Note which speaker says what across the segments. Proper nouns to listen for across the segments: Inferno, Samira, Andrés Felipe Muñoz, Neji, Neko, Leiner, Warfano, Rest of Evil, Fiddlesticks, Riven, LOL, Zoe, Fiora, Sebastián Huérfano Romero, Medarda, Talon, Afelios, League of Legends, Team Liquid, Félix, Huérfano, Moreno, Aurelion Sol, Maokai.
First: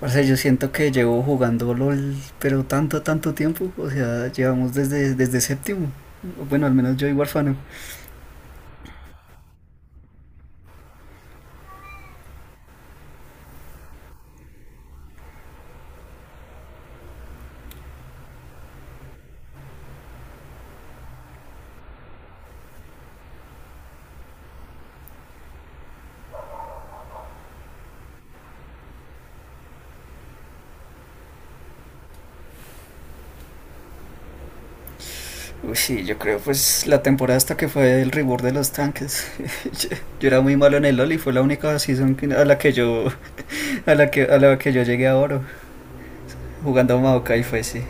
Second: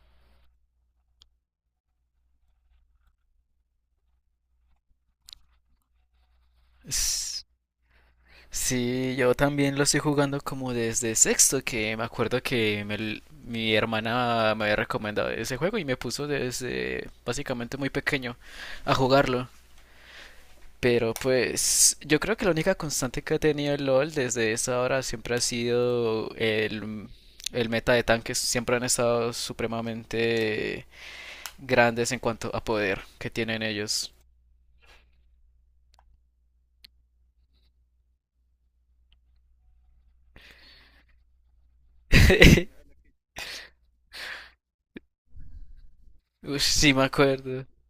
Speaker 1: O sea, yo siento que llevo jugando LOL, pero tanto, tanto tiempo. O sea, llevamos desde séptimo. Bueno, al menos yo y
Speaker 2: S-
Speaker 1: Warfano.
Speaker 2: Sí, yo también lo estoy jugando como desde sexto, que me acuerdo que mi hermana me había recomendado ese juego y me puso desde básicamente muy pequeño a jugarlo. Pero pues yo creo que la única constante que ha tenido el LOL desde esa hora siempre ha sido el meta de tanques. Siempre han estado supremamente grandes en cuanto a poder que tienen ellos.
Speaker 1: Uy, sí, yo creo pues la temporada hasta que fue el reward de los tanques. Yo, yo era muy malo en el LOL y fue la única season que, a la que yo a la que yo llegué a oro
Speaker 2: Uy,
Speaker 1: jugando
Speaker 2: sí
Speaker 1: a
Speaker 2: me
Speaker 1: Maokai fue
Speaker 2: acuerdo.
Speaker 1: sí.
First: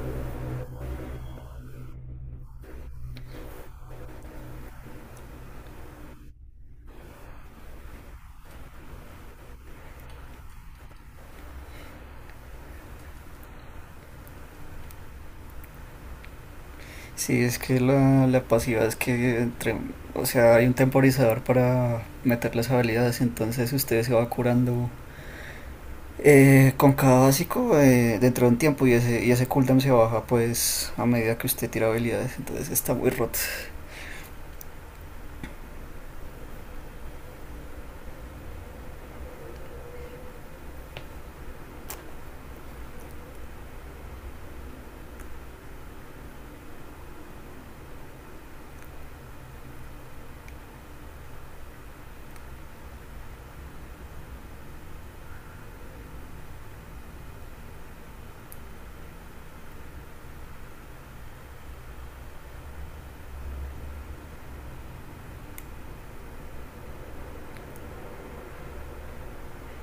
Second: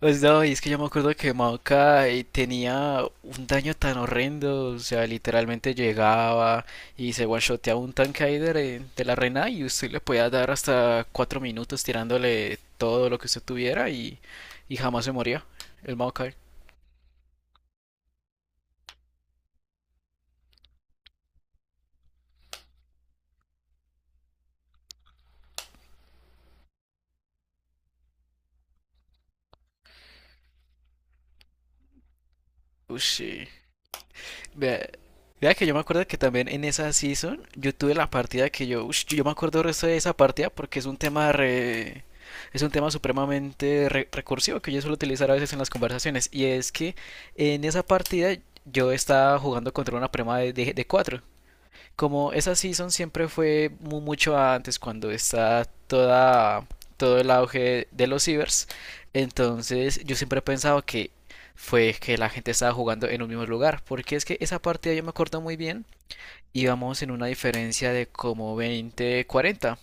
Speaker 2: Pues no, y es que yo me acuerdo que Maoka tenía un daño tan horrendo, o sea, literalmente llegaba y se one-shoteaba un tanque ahí de la reina y usted le podía dar hasta 4 minutos tirándole todo lo que usted tuviera y jamás se moría el Maokai.
Speaker 1: Sí, es que la pasiva es que entre, o sea, hay un temporizador para meter las habilidades, entonces usted se va curando. Con cada básico, dentro de un tiempo y ese cooldown se baja pues a medida que usted tira habilidades, entonces está muy
Speaker 2: Ush,
Speaker 1: roto.
Speaker 2: vea, vea que yo me acuerdo que también en esa season yo tuve la partida que yo, ush, yo me acuerdo el resto de esa partida porque es un tema supremamente recursivo que yo suelo utilizar a veces en las conversaciones y es que en esa partida yo estaba jugando contra una prima de cuatro, como esa season siempre fue mucho antes cuando está toda todo el auge de los cibers. Entonces yo siempre he pensado que fue que la gente estaba jugando en un mismo lugar, porque es que esa partida yo me acuerdo muy bien, íbamos en una diferencia de como 20, 40.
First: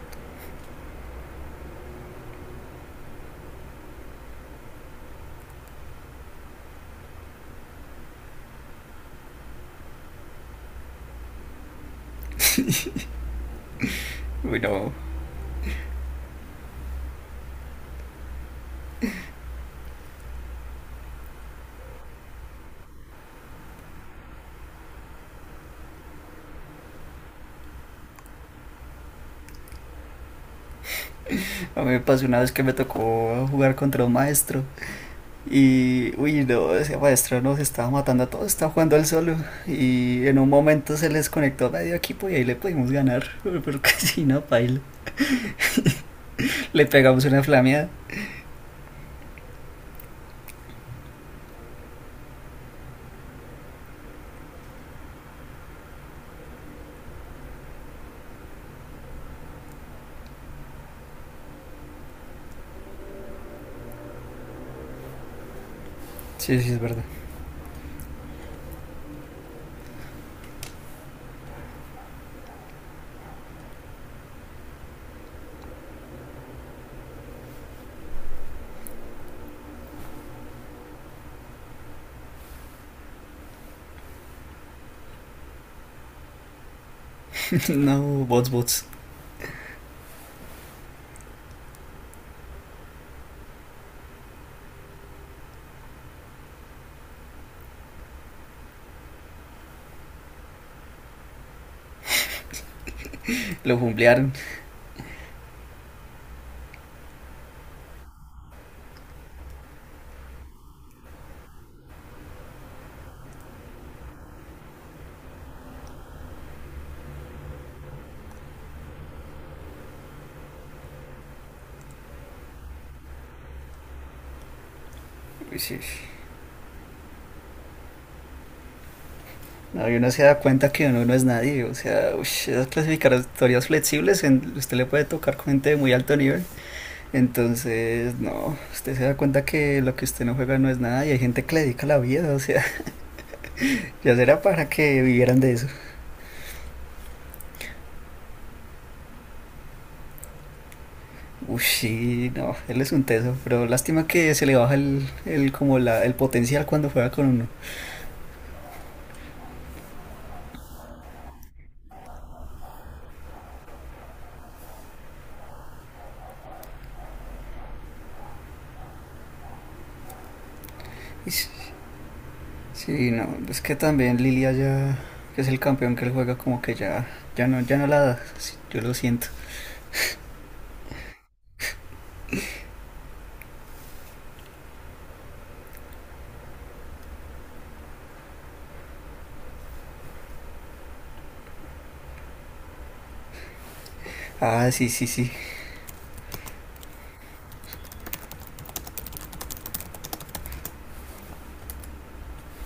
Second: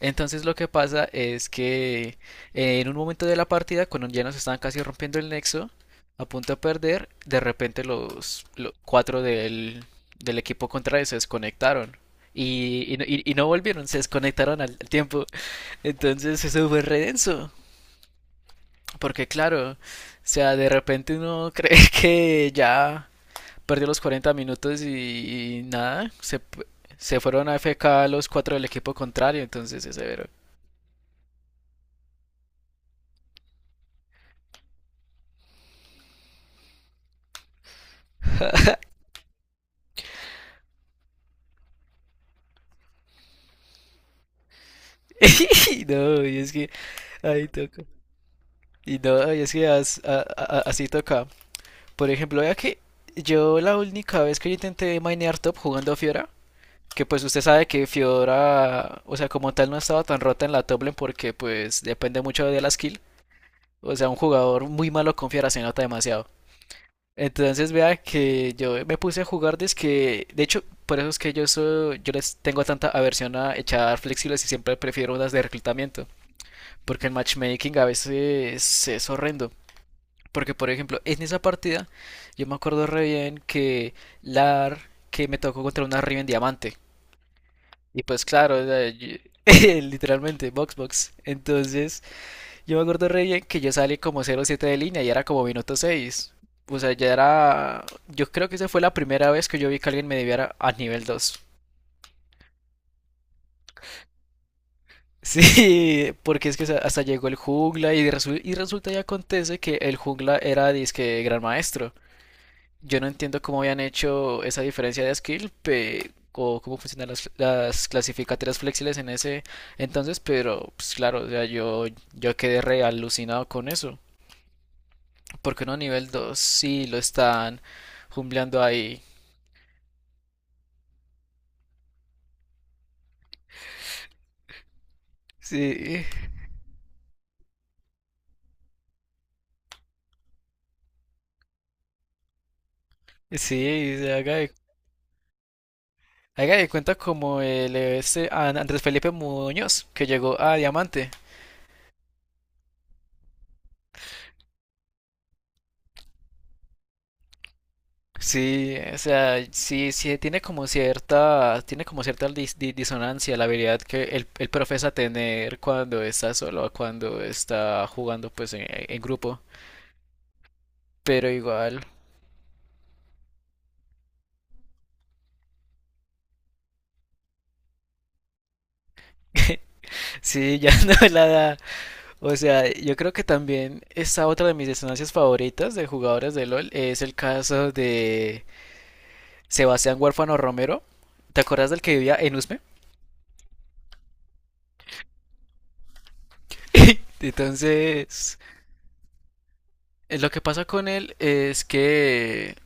Speaker 2: Entonces lo que pasa es que, en un momento de la partida, cuando ya nos estaban casi rompiendo el nexo, a punto de perder, de repente cuatro del equipo contrario se desconectaron. Y no volvieron, se
Speaker 1: Uy,
Speaker 2: desconectaron al
Speaker 1: no.
Speaker 2: tiempo. Entonces eso fue re denso. Porque claro, o sea, de repente uno cree que ya perdió los 40 minutos y nada, se fueron a AFK los cuatro del equipo contrario. Entonces es severo.
Speaker 1: A mí me pasó una vez que me tocó jugar contra un maestro y, uy, no, ese maestro nos estaba matando a todos, estaba jugando él solo y en un momento se les conectó medio equipo y ahí le pudimos ganar, pero que si no, paila.
Speaker 2: No, y es que
Speaker 1: Le pegamos una
Speaker 2: ahí toca.
Speaker 1: flameada.
Speaker 2: Y no, y es que así toca. Por ejemplo, vea que yo la única vez que yo intenté minear top jugando Fiora, que pues usted sabe que Fiora, o sea, como tal no estaba tan rota en la top lane porque pues depende mucho de la skill. O sea, un jugador muy malo con Fiora se nota demasiado.
Speaker 1: Sí, sí, es verdad.
Speaker 2: Entonces vea que yo me puse a jugar desde que, de hecho, por eso es que yo soy, yo les tengo tanta aversión a echar flexibles y siempre prefiero unas de reclutamiento. Porque el matchmaking a veces es horrendo. Porque, por ejemplo, en esa partida yo me acuerdo re bien que, Lar, que me tocó contra una Riven Diamante. Y pues,
Speaker 1: No, bots,
Speaker 2: claro,
Speaker 1: bots.
Speaker 2: literalmente, box box. Entonces, yo me acuerdo re bien que yo salí como 0-7 de línea y era como minuto seis. O sea, ya era. Yo creo que esa fue la primera vez que yo vi que alguien me debiera a nivel dos.
Speaker 1: Lo jumblearon.
Speaker 2: Sí, porque es que hasta llegó el jungla y, y resulta y acontece que el jungla era disque gran maestro. Yo no entiendo cómo habían hecho esa diferencia de skill, o cómo funcionan las clasificatorias flexibles en ese entonces, pero pues claro, o sea, yo quedé re alucinado con eso. Porque uno
Speaker 1: Sí, sí.
Speaker 2: nivel 2 sí lo están jumbleando ahí.
Speaker 1: No, y uno se da cuenta que uno no es nadie. O sea, ush, esas clasificatorias flexibles, en- usted le puede tocar con gente de muy
Speaker 2: Sí,
Speaker 1: alto nivel. Entonces, no, usted se da cuenta que lo que usted no juega no es nada y hay gente que le dedica la vida. O sea,
Speaker 2: sí, o
Speaker 1: ya será para que vivieran de eso.
Speaker 2: haga de cuenta como el este Andrés Felipe Muñoz, que llegó a Diamante.
Speaker 1: Uy, sí, no, él es un teso. Pero lástima que se le baja el, como la, el potencial cuando juega con uno.
Speaker 2: Sí, o sea, sí, sí tiene como cierta disonancia la habilidad que él profesa tener cuando está solo a cuando está jugando pues en grupo. Pero
Speaker 1: Ish,
Speaker 2: igual,
Speaker 1: sí, no, es que también Lilia ya, que es el campeón que él juega, como que ya, ya no, ya no la da. Sí, yo lo siento.
Speaker 2: sí, ya no me la da. O sea, yo creo que también esta otra de mis disonancias favoritas de jugadores de LOL es el caso de Sebastián Huérfano Romero. ¿Te acuerdas del que vivía en Usme?
Speaker 1: Ah, sí, sí, sí.
Speaker 2: Entonces, lo que pasa con él es que,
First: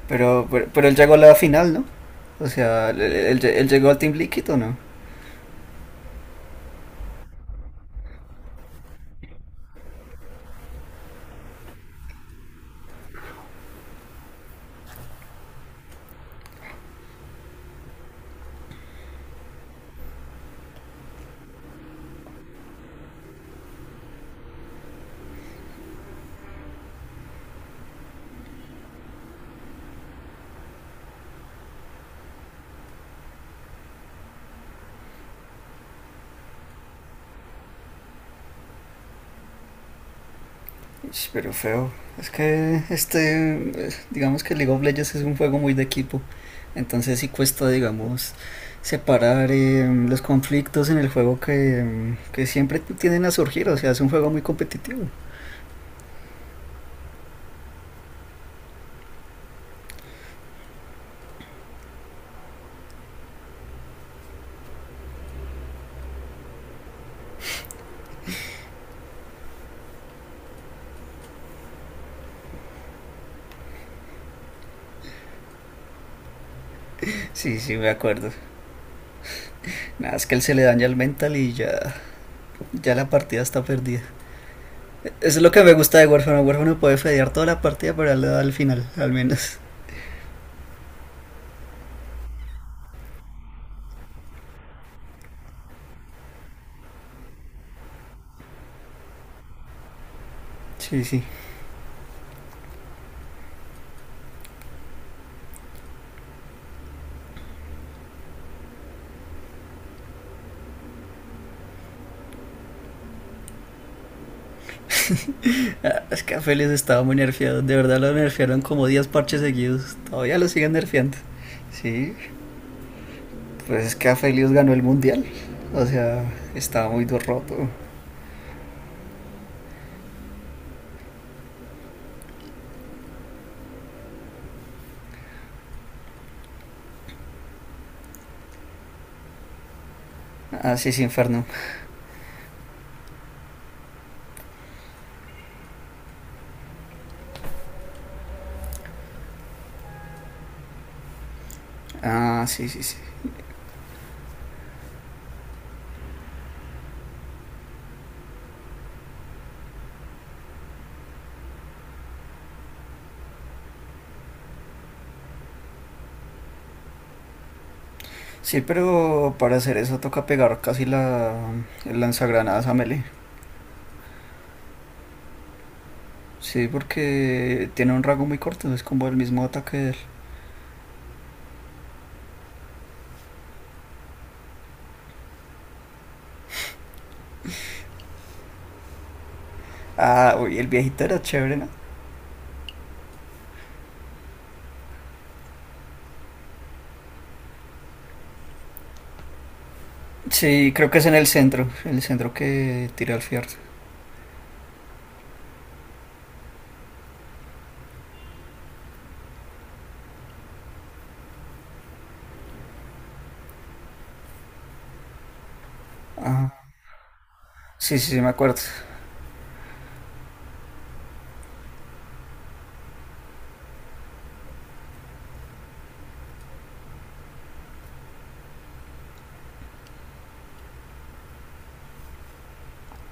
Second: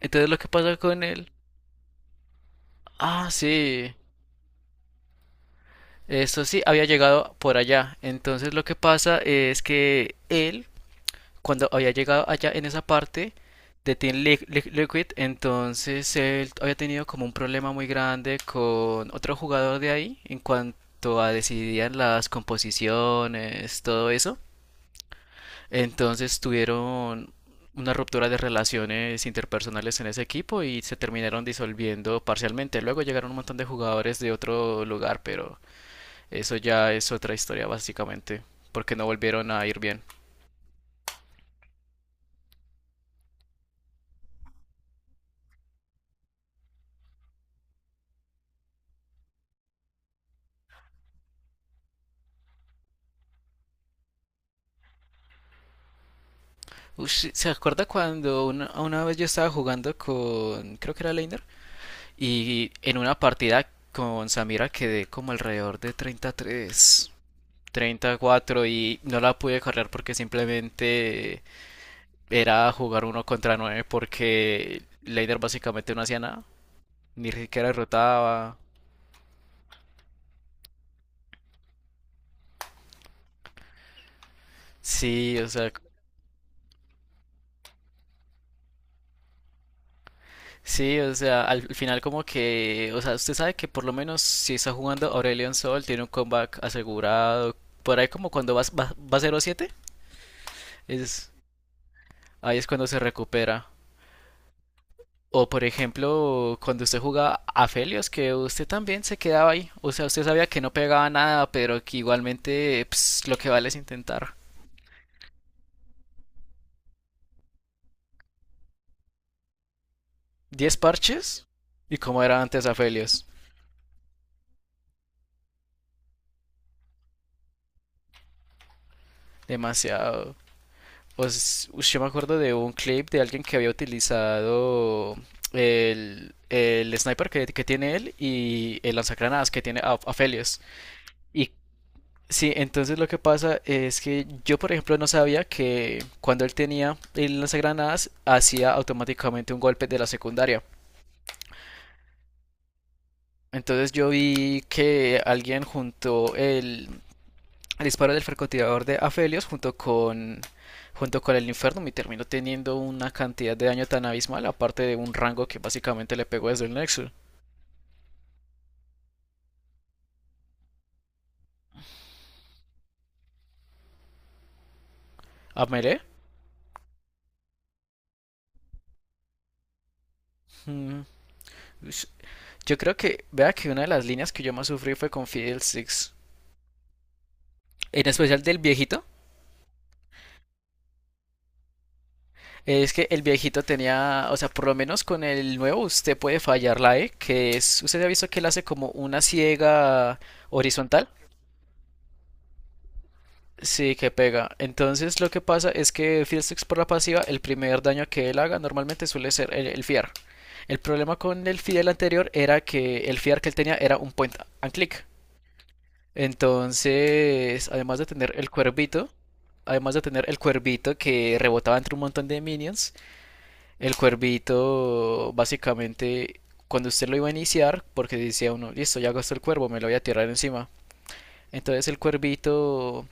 Speaker 2: entonces lo
Speaker 1: Pero,
Speaker 2: que
Speaker 1: pero,
Speaker 2: pasa
Speaker 1: pero él
Speaker 2: con
Speaker 1: llegó a
Speaker 2: él,
Speaker 1: la final, ¿no? O sea, él,
Speaker 2: ah,
Speaker 1: él- él llegó
Speaker 2: sí,
Speaker 1: al Team Liquid o no.
Speaker 2: esto sí, había llegado por allá. Entonces lo que pasa es que él, cuando había llegado allá en esa parte de Liquid, entonces él había tenido como un problema muy grande con otro jugador de ahí en cuanto a decidían las composiciones, todo eso. Entonces tuvieron una ruptura de relaciones interpersonales en ese equipo y se terminaron disolviendo parcialmente. Luego llegaron un montón de jugadores de otro lugar, pero eso ya es otra historia básicamente, porque no volvieron a ir bien.
Speaker 1: Ish, pero feo. Es que este, digamos que League of Legends es un juego muy de equipo. Entonces sí cuesta, digamos, separar los conflictos en el juego que, que siempre tienden a surgir. O sea, es un juego muy competitivo.
Speaker 2: Ush, ¿se acuerda cuando una vez yo estaba jugando con, creo que era Leiner, y en una partida con Samira quedé como alrededor de 33, cuatro, y no la pude cargar porque simplemente era jugar uno contra nueve porque Leider básicamente no hacía nada, ni
Speaker 1: Sí,
Speaker 2: siquiera
Speaker 1: sí, me acuerdo.
Speaker 2: rotaba?
Speaker 1: Nada, es que él se le daña el mental y ya, ya la partida está perdida. Eso
Speaker 2: Sí,
Speaker 1: es
Speaker 2: o
Speaker 1: lo que
Speaker 2: sea,
Speaker 1: me gusta de Warframe. Warframe puede fedear toda la partida, pero él le da al final, al menos.
Speaker 2: sí, o sea, al final como que, o sea, usted sabe que por lo menos si está jugando Aurelion Sol tiene un comeback asegurado. Por ahí como cuando va 0-7
Speaker 1: Sí, sí.
Speaker 2: es, ahí es cuando se recupera. O por ejemplo, cuando usted jugaba a Felios, que usted también se quedaba ahí. O sea, usted sabía que no pegaba nada, pero que igualmente pues, lo que vale es intentar.
Speaker 1: Ah, es que a Félix estaba muy nerfeado, de verdad lo nerfearon como 10 parches seguidos, todavía lo siguen
Speaker 2: diez
Speaker 1: nerfeando.
Speaker 2: parches y
Speaker 1: Sí,
Speaker 2: como era antes Afelios.
Speaker 1: pues es que a Félix ganó el mundial, o sea, estaba muy do- roto.
Speaker 2: Demasiado. Pues, ush, yo me acuerdo de un clip de alguien que había utilizado el sniper que tiene él y el lanzagranadas que tiene Afelios.
Speaker 1: Ah, sí, sí, Inferno.
Speaker 2: Y sí, entonces lo que pasa es que yo, por ejemplo, no sabía que cuando él tenía el lanzagranadas hacía automáticamente un golpe de la secundaria.
Speaker 1: Ah, sí, sí, sí.
Speaker 2: Entonces yo vi que alguien juntó al disparo del francotirador de Afelios junto con el Inferno, y terminó teniendo una cantidad de daño tan abismal, aparte de un rango que básicamente le pegó desde el Nexus.
Speaker 1: Sí, pero para hacer eso toca pegar casi la, el lanzagranadas a melee.
Speaker 2: ¿A melee?
Speaker 1: Sí, porque tiene un rango muy corto, es como el mismo ataque de él.
Speaker 2: Mm, Yo creo que, vea que una de las líneas que yo más sufrí fue con Fidel Six. En especial del viejito.
Speaker 1: Ah, uy, el viejito era chévere, ¿no?
Speaker 2: Es que el viejito tenía, o sea, por lo menos con el nuevo usted puede fallar la E, que es, usted ha visto que él hace como una ciega
Speaker 1: Sí, creo que es
Speaker 2: horizontal.
Speaker 1: en el centro que tira al fierro.
Speaker 2: Sí, que pega. Entonces lo que pasa es que Fiddlesticks por la pasiva, el primer daño que él haga normalmente suele ser el Fear. El problema con el Fiddle anterior era que el Fear que él tenía era un point and click.
Speaker 1: Ah,
Speaker 2: Entonces,
Speaker 1: sí,
Speaker 2: además de
Speaker 1: sí, sí, me
Speaker 2: tener el
Speaker 1: acuerdo.
Speaker 2: cuervito, además de tener el cuervito que rebotaba entre un montón de minions, el cuervito básicamente cuando usted lo iba a iniciar, porque decía uno, listo, ya gastó el cuervo, me lo voy a tirar encima. Entonces el cuervito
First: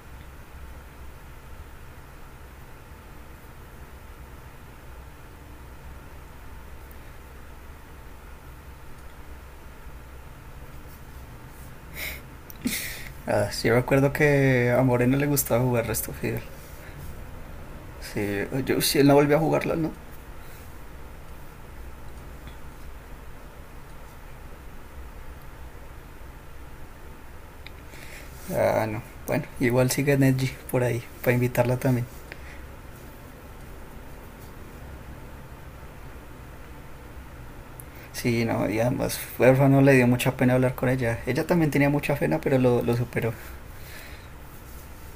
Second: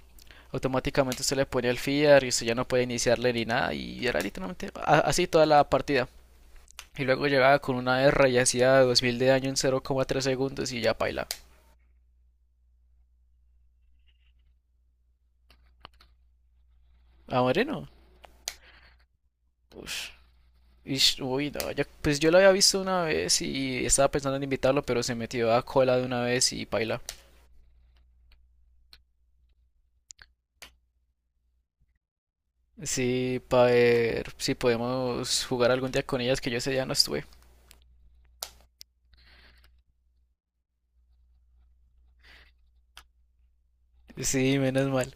Speaker 2: automáticamente usted le pone el feeder y usted ya no puede iniciarle ni nada, y era literalmente así toda la partida. Y luego llegaba con una R y hacía 2000 de daño en 0,3 segundos y ya paila.
Speaker 1: Ah, sí, yo recuerdo que a Moreno le gustaba jugar Rest of Evil.
Speaker 2: Ah, Moreno.
Speaker 1: Sí, yo, si él no volvió a jugarlo, ¿no?
Speaker 2: Ush. Ish, uy, no, pues yo lo había visto una vez y estaba pensando en invitarlo, pero se metió a cola de una vez y paila.
Speaker 1: Ah, no. Bueno, igual sigue Neji por ahí, para invitarla también.
Speaker 2: Sí, para ver si podemos jugar algún día con ellas, que yo ese día no estuve.
Speaker 1: Sí, no, y además Huérfano le dio mucha pena hablar con ella. Ella también tenía mucha pena, pero lo superó.
Speaker 2: Sí, menos mal.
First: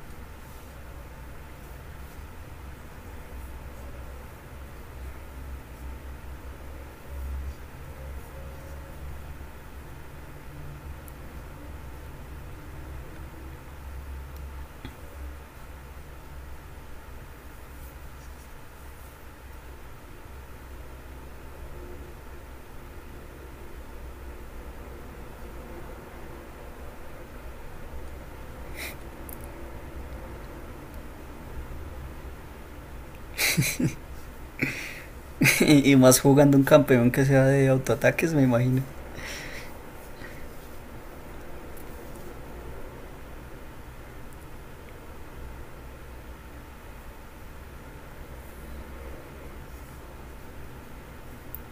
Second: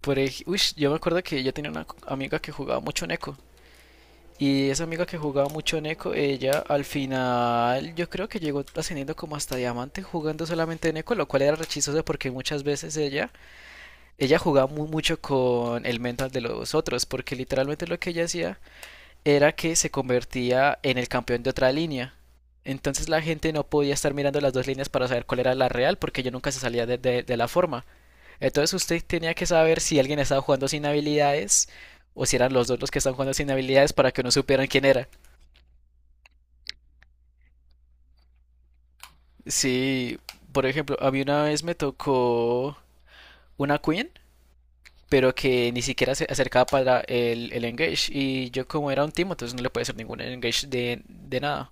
Speaker 2: Uy, yo me acuerdo que yo tenía una amiga que jugaba mucho Neko. Y esa amiga que jugaba mucho en Eco, ella al final yo creo que llegó ascendiendo como hasta diamante jugando solamente en Eco, lo cual era re, porque muchas veces ella jugaba muy mucho con el mental de los otros, porque literalmente lo que ella hacía era que se convertía en el campeón de otra línea. Entonces la gente no podía estar mirando las dos líneas para saber cuál era la real, porque ella nunca se salía de la forma. Entonces usted tenía que saber si alguien estaba jugando sin habilidades o si eran los dos los que estaban jugando sin habilidades para que no supieran quién era.
Speaker 1: Y, y más jugando un campeón que sea de autoataques, me imagino.
Speaker 2: Sí, por ejemplo, a mí una vez me tocó una Queen, pero que ni siquiera se acercaba para el engage. Y yo como era un team, entonces no le podía hacer ningún engage de nada.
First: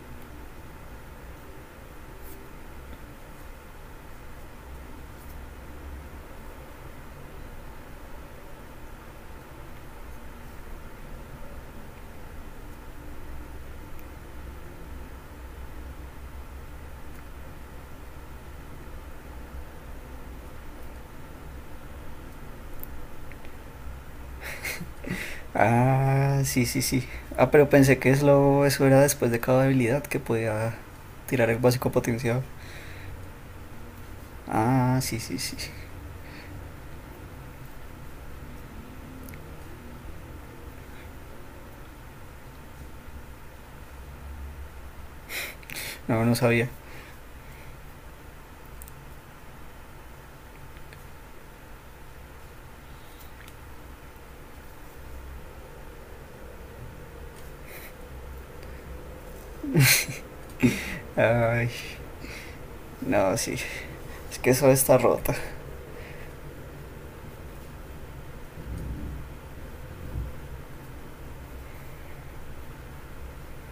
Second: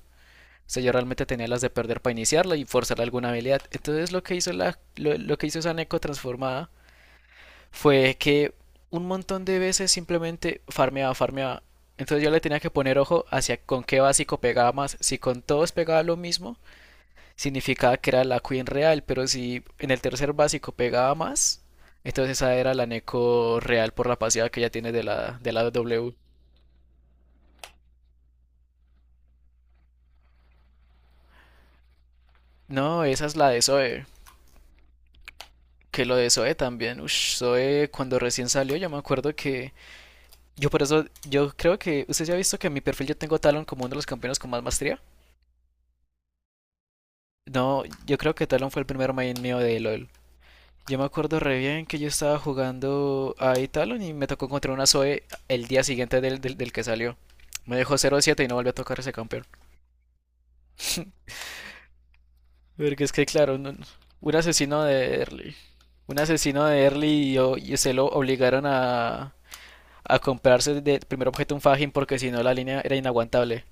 Speaker 2: O sea, yo realmente tenía las de perder para iniciarla y forzar alguna habilidad. Entonces lo que hizo esa Neko transformada fue que un montón de veces simplemente farmeaba, farmeaba. Entonces yo le tenía que poner ojo hacia con qué básico pegaba más. Si con todos pegaba lo mismo, significaba que era la Queen real, pero si en el tercer básico pegaba más, entonces esa era la Neko real por la pasiva que ella tiene de la W.
Speaker 1: Ah, sí, sí, sí. Ah, pero pensé que eso era después de cada habilidad que podía tirar el básico potenciado.
Speaker 2: No, esa es la de Zoe.
Speaker 1: Ah, sí, sí, sí.
Speaker 2: Que lo de Zoe también. Ush, Zoe cuando recién salió, yo me acuerdo que. Yo por eso, yo creo que. ¿Usted ya ha visto que en mi perfil yo tengo a Talon como uno de los campeones con más maestría?
Speaker 1: No, no sabía.
Speaker 2: No, yo creo que Talon fue el primer main mío de LOL. Yo me acuerdo re bien que yo estaba jugando a Italon y me tocó contra una Zoe el día siguiente del que salió. Me dejó 0-7 y no volvió a tocar ese campeón.
Speaker 1: Ay,
Speaker 2: Porque es que,
Speaker 1: no, sí.
Speaker 2: claro, un
Speaker 1: Es que eso
Speaker 2: asesino
Speaker 1: está
Speaker 2: de
Speaker 1: rota.
Speaker 2: early. Un asesino de early y se lo obligaron a, comprarse de primer objeto un Fajin porque si no la línea era inaguantable.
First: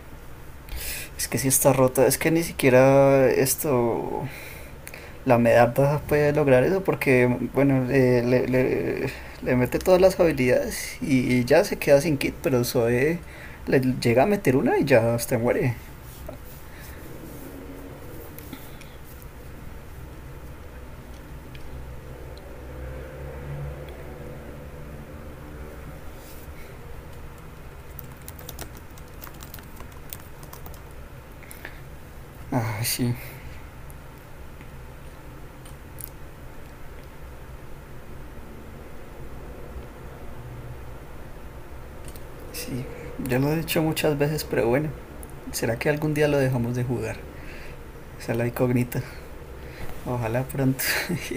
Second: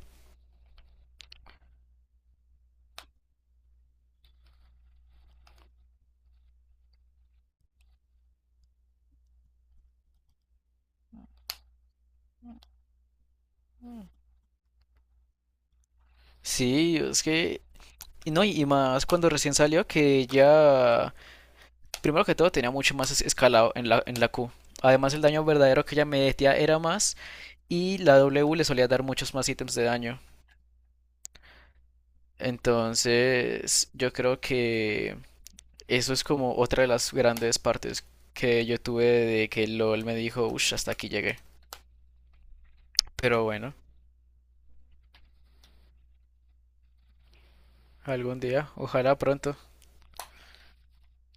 Speaker 1: Es que sí está rota. Es que ni siquiera esto, la Medarda puede lograr eso porque, bueno, le mete todas las habilidades y ya se queda sin kit, pero Zoe le llega a meter una y ya hasta muere.
Speaker 2: Sí, es que. Y no, y más cuando recién salió que ya. Primero que todo tenía mucho más escalado en la, Q. Además, el daño verdadero que ella metía era más. Y la W le solía dar muchos más ítems de daño.
Speaker 1: Ah, sí,
Speaker 2: Entonces, yo creo que eso es como otra de las grandes partes que yo tuve de que LOL me dijo, uff, hasta aquí llegué.
Speaker 1: sí. Ya
Speaker 2: Pero
Speaker 1: lo he
Speaker 2: bueno,
Speaker 1: dicho muchas veces, pero bueno, ¿será que algún día lo dejamos de jugar? Esa es
Speaker 2: algún
Speaker 1: la
Speaker 2: día,
Speaker 1: incógnita.
Speaker 2: ojalá pronto.
Speaker 1: Ojalá pronto.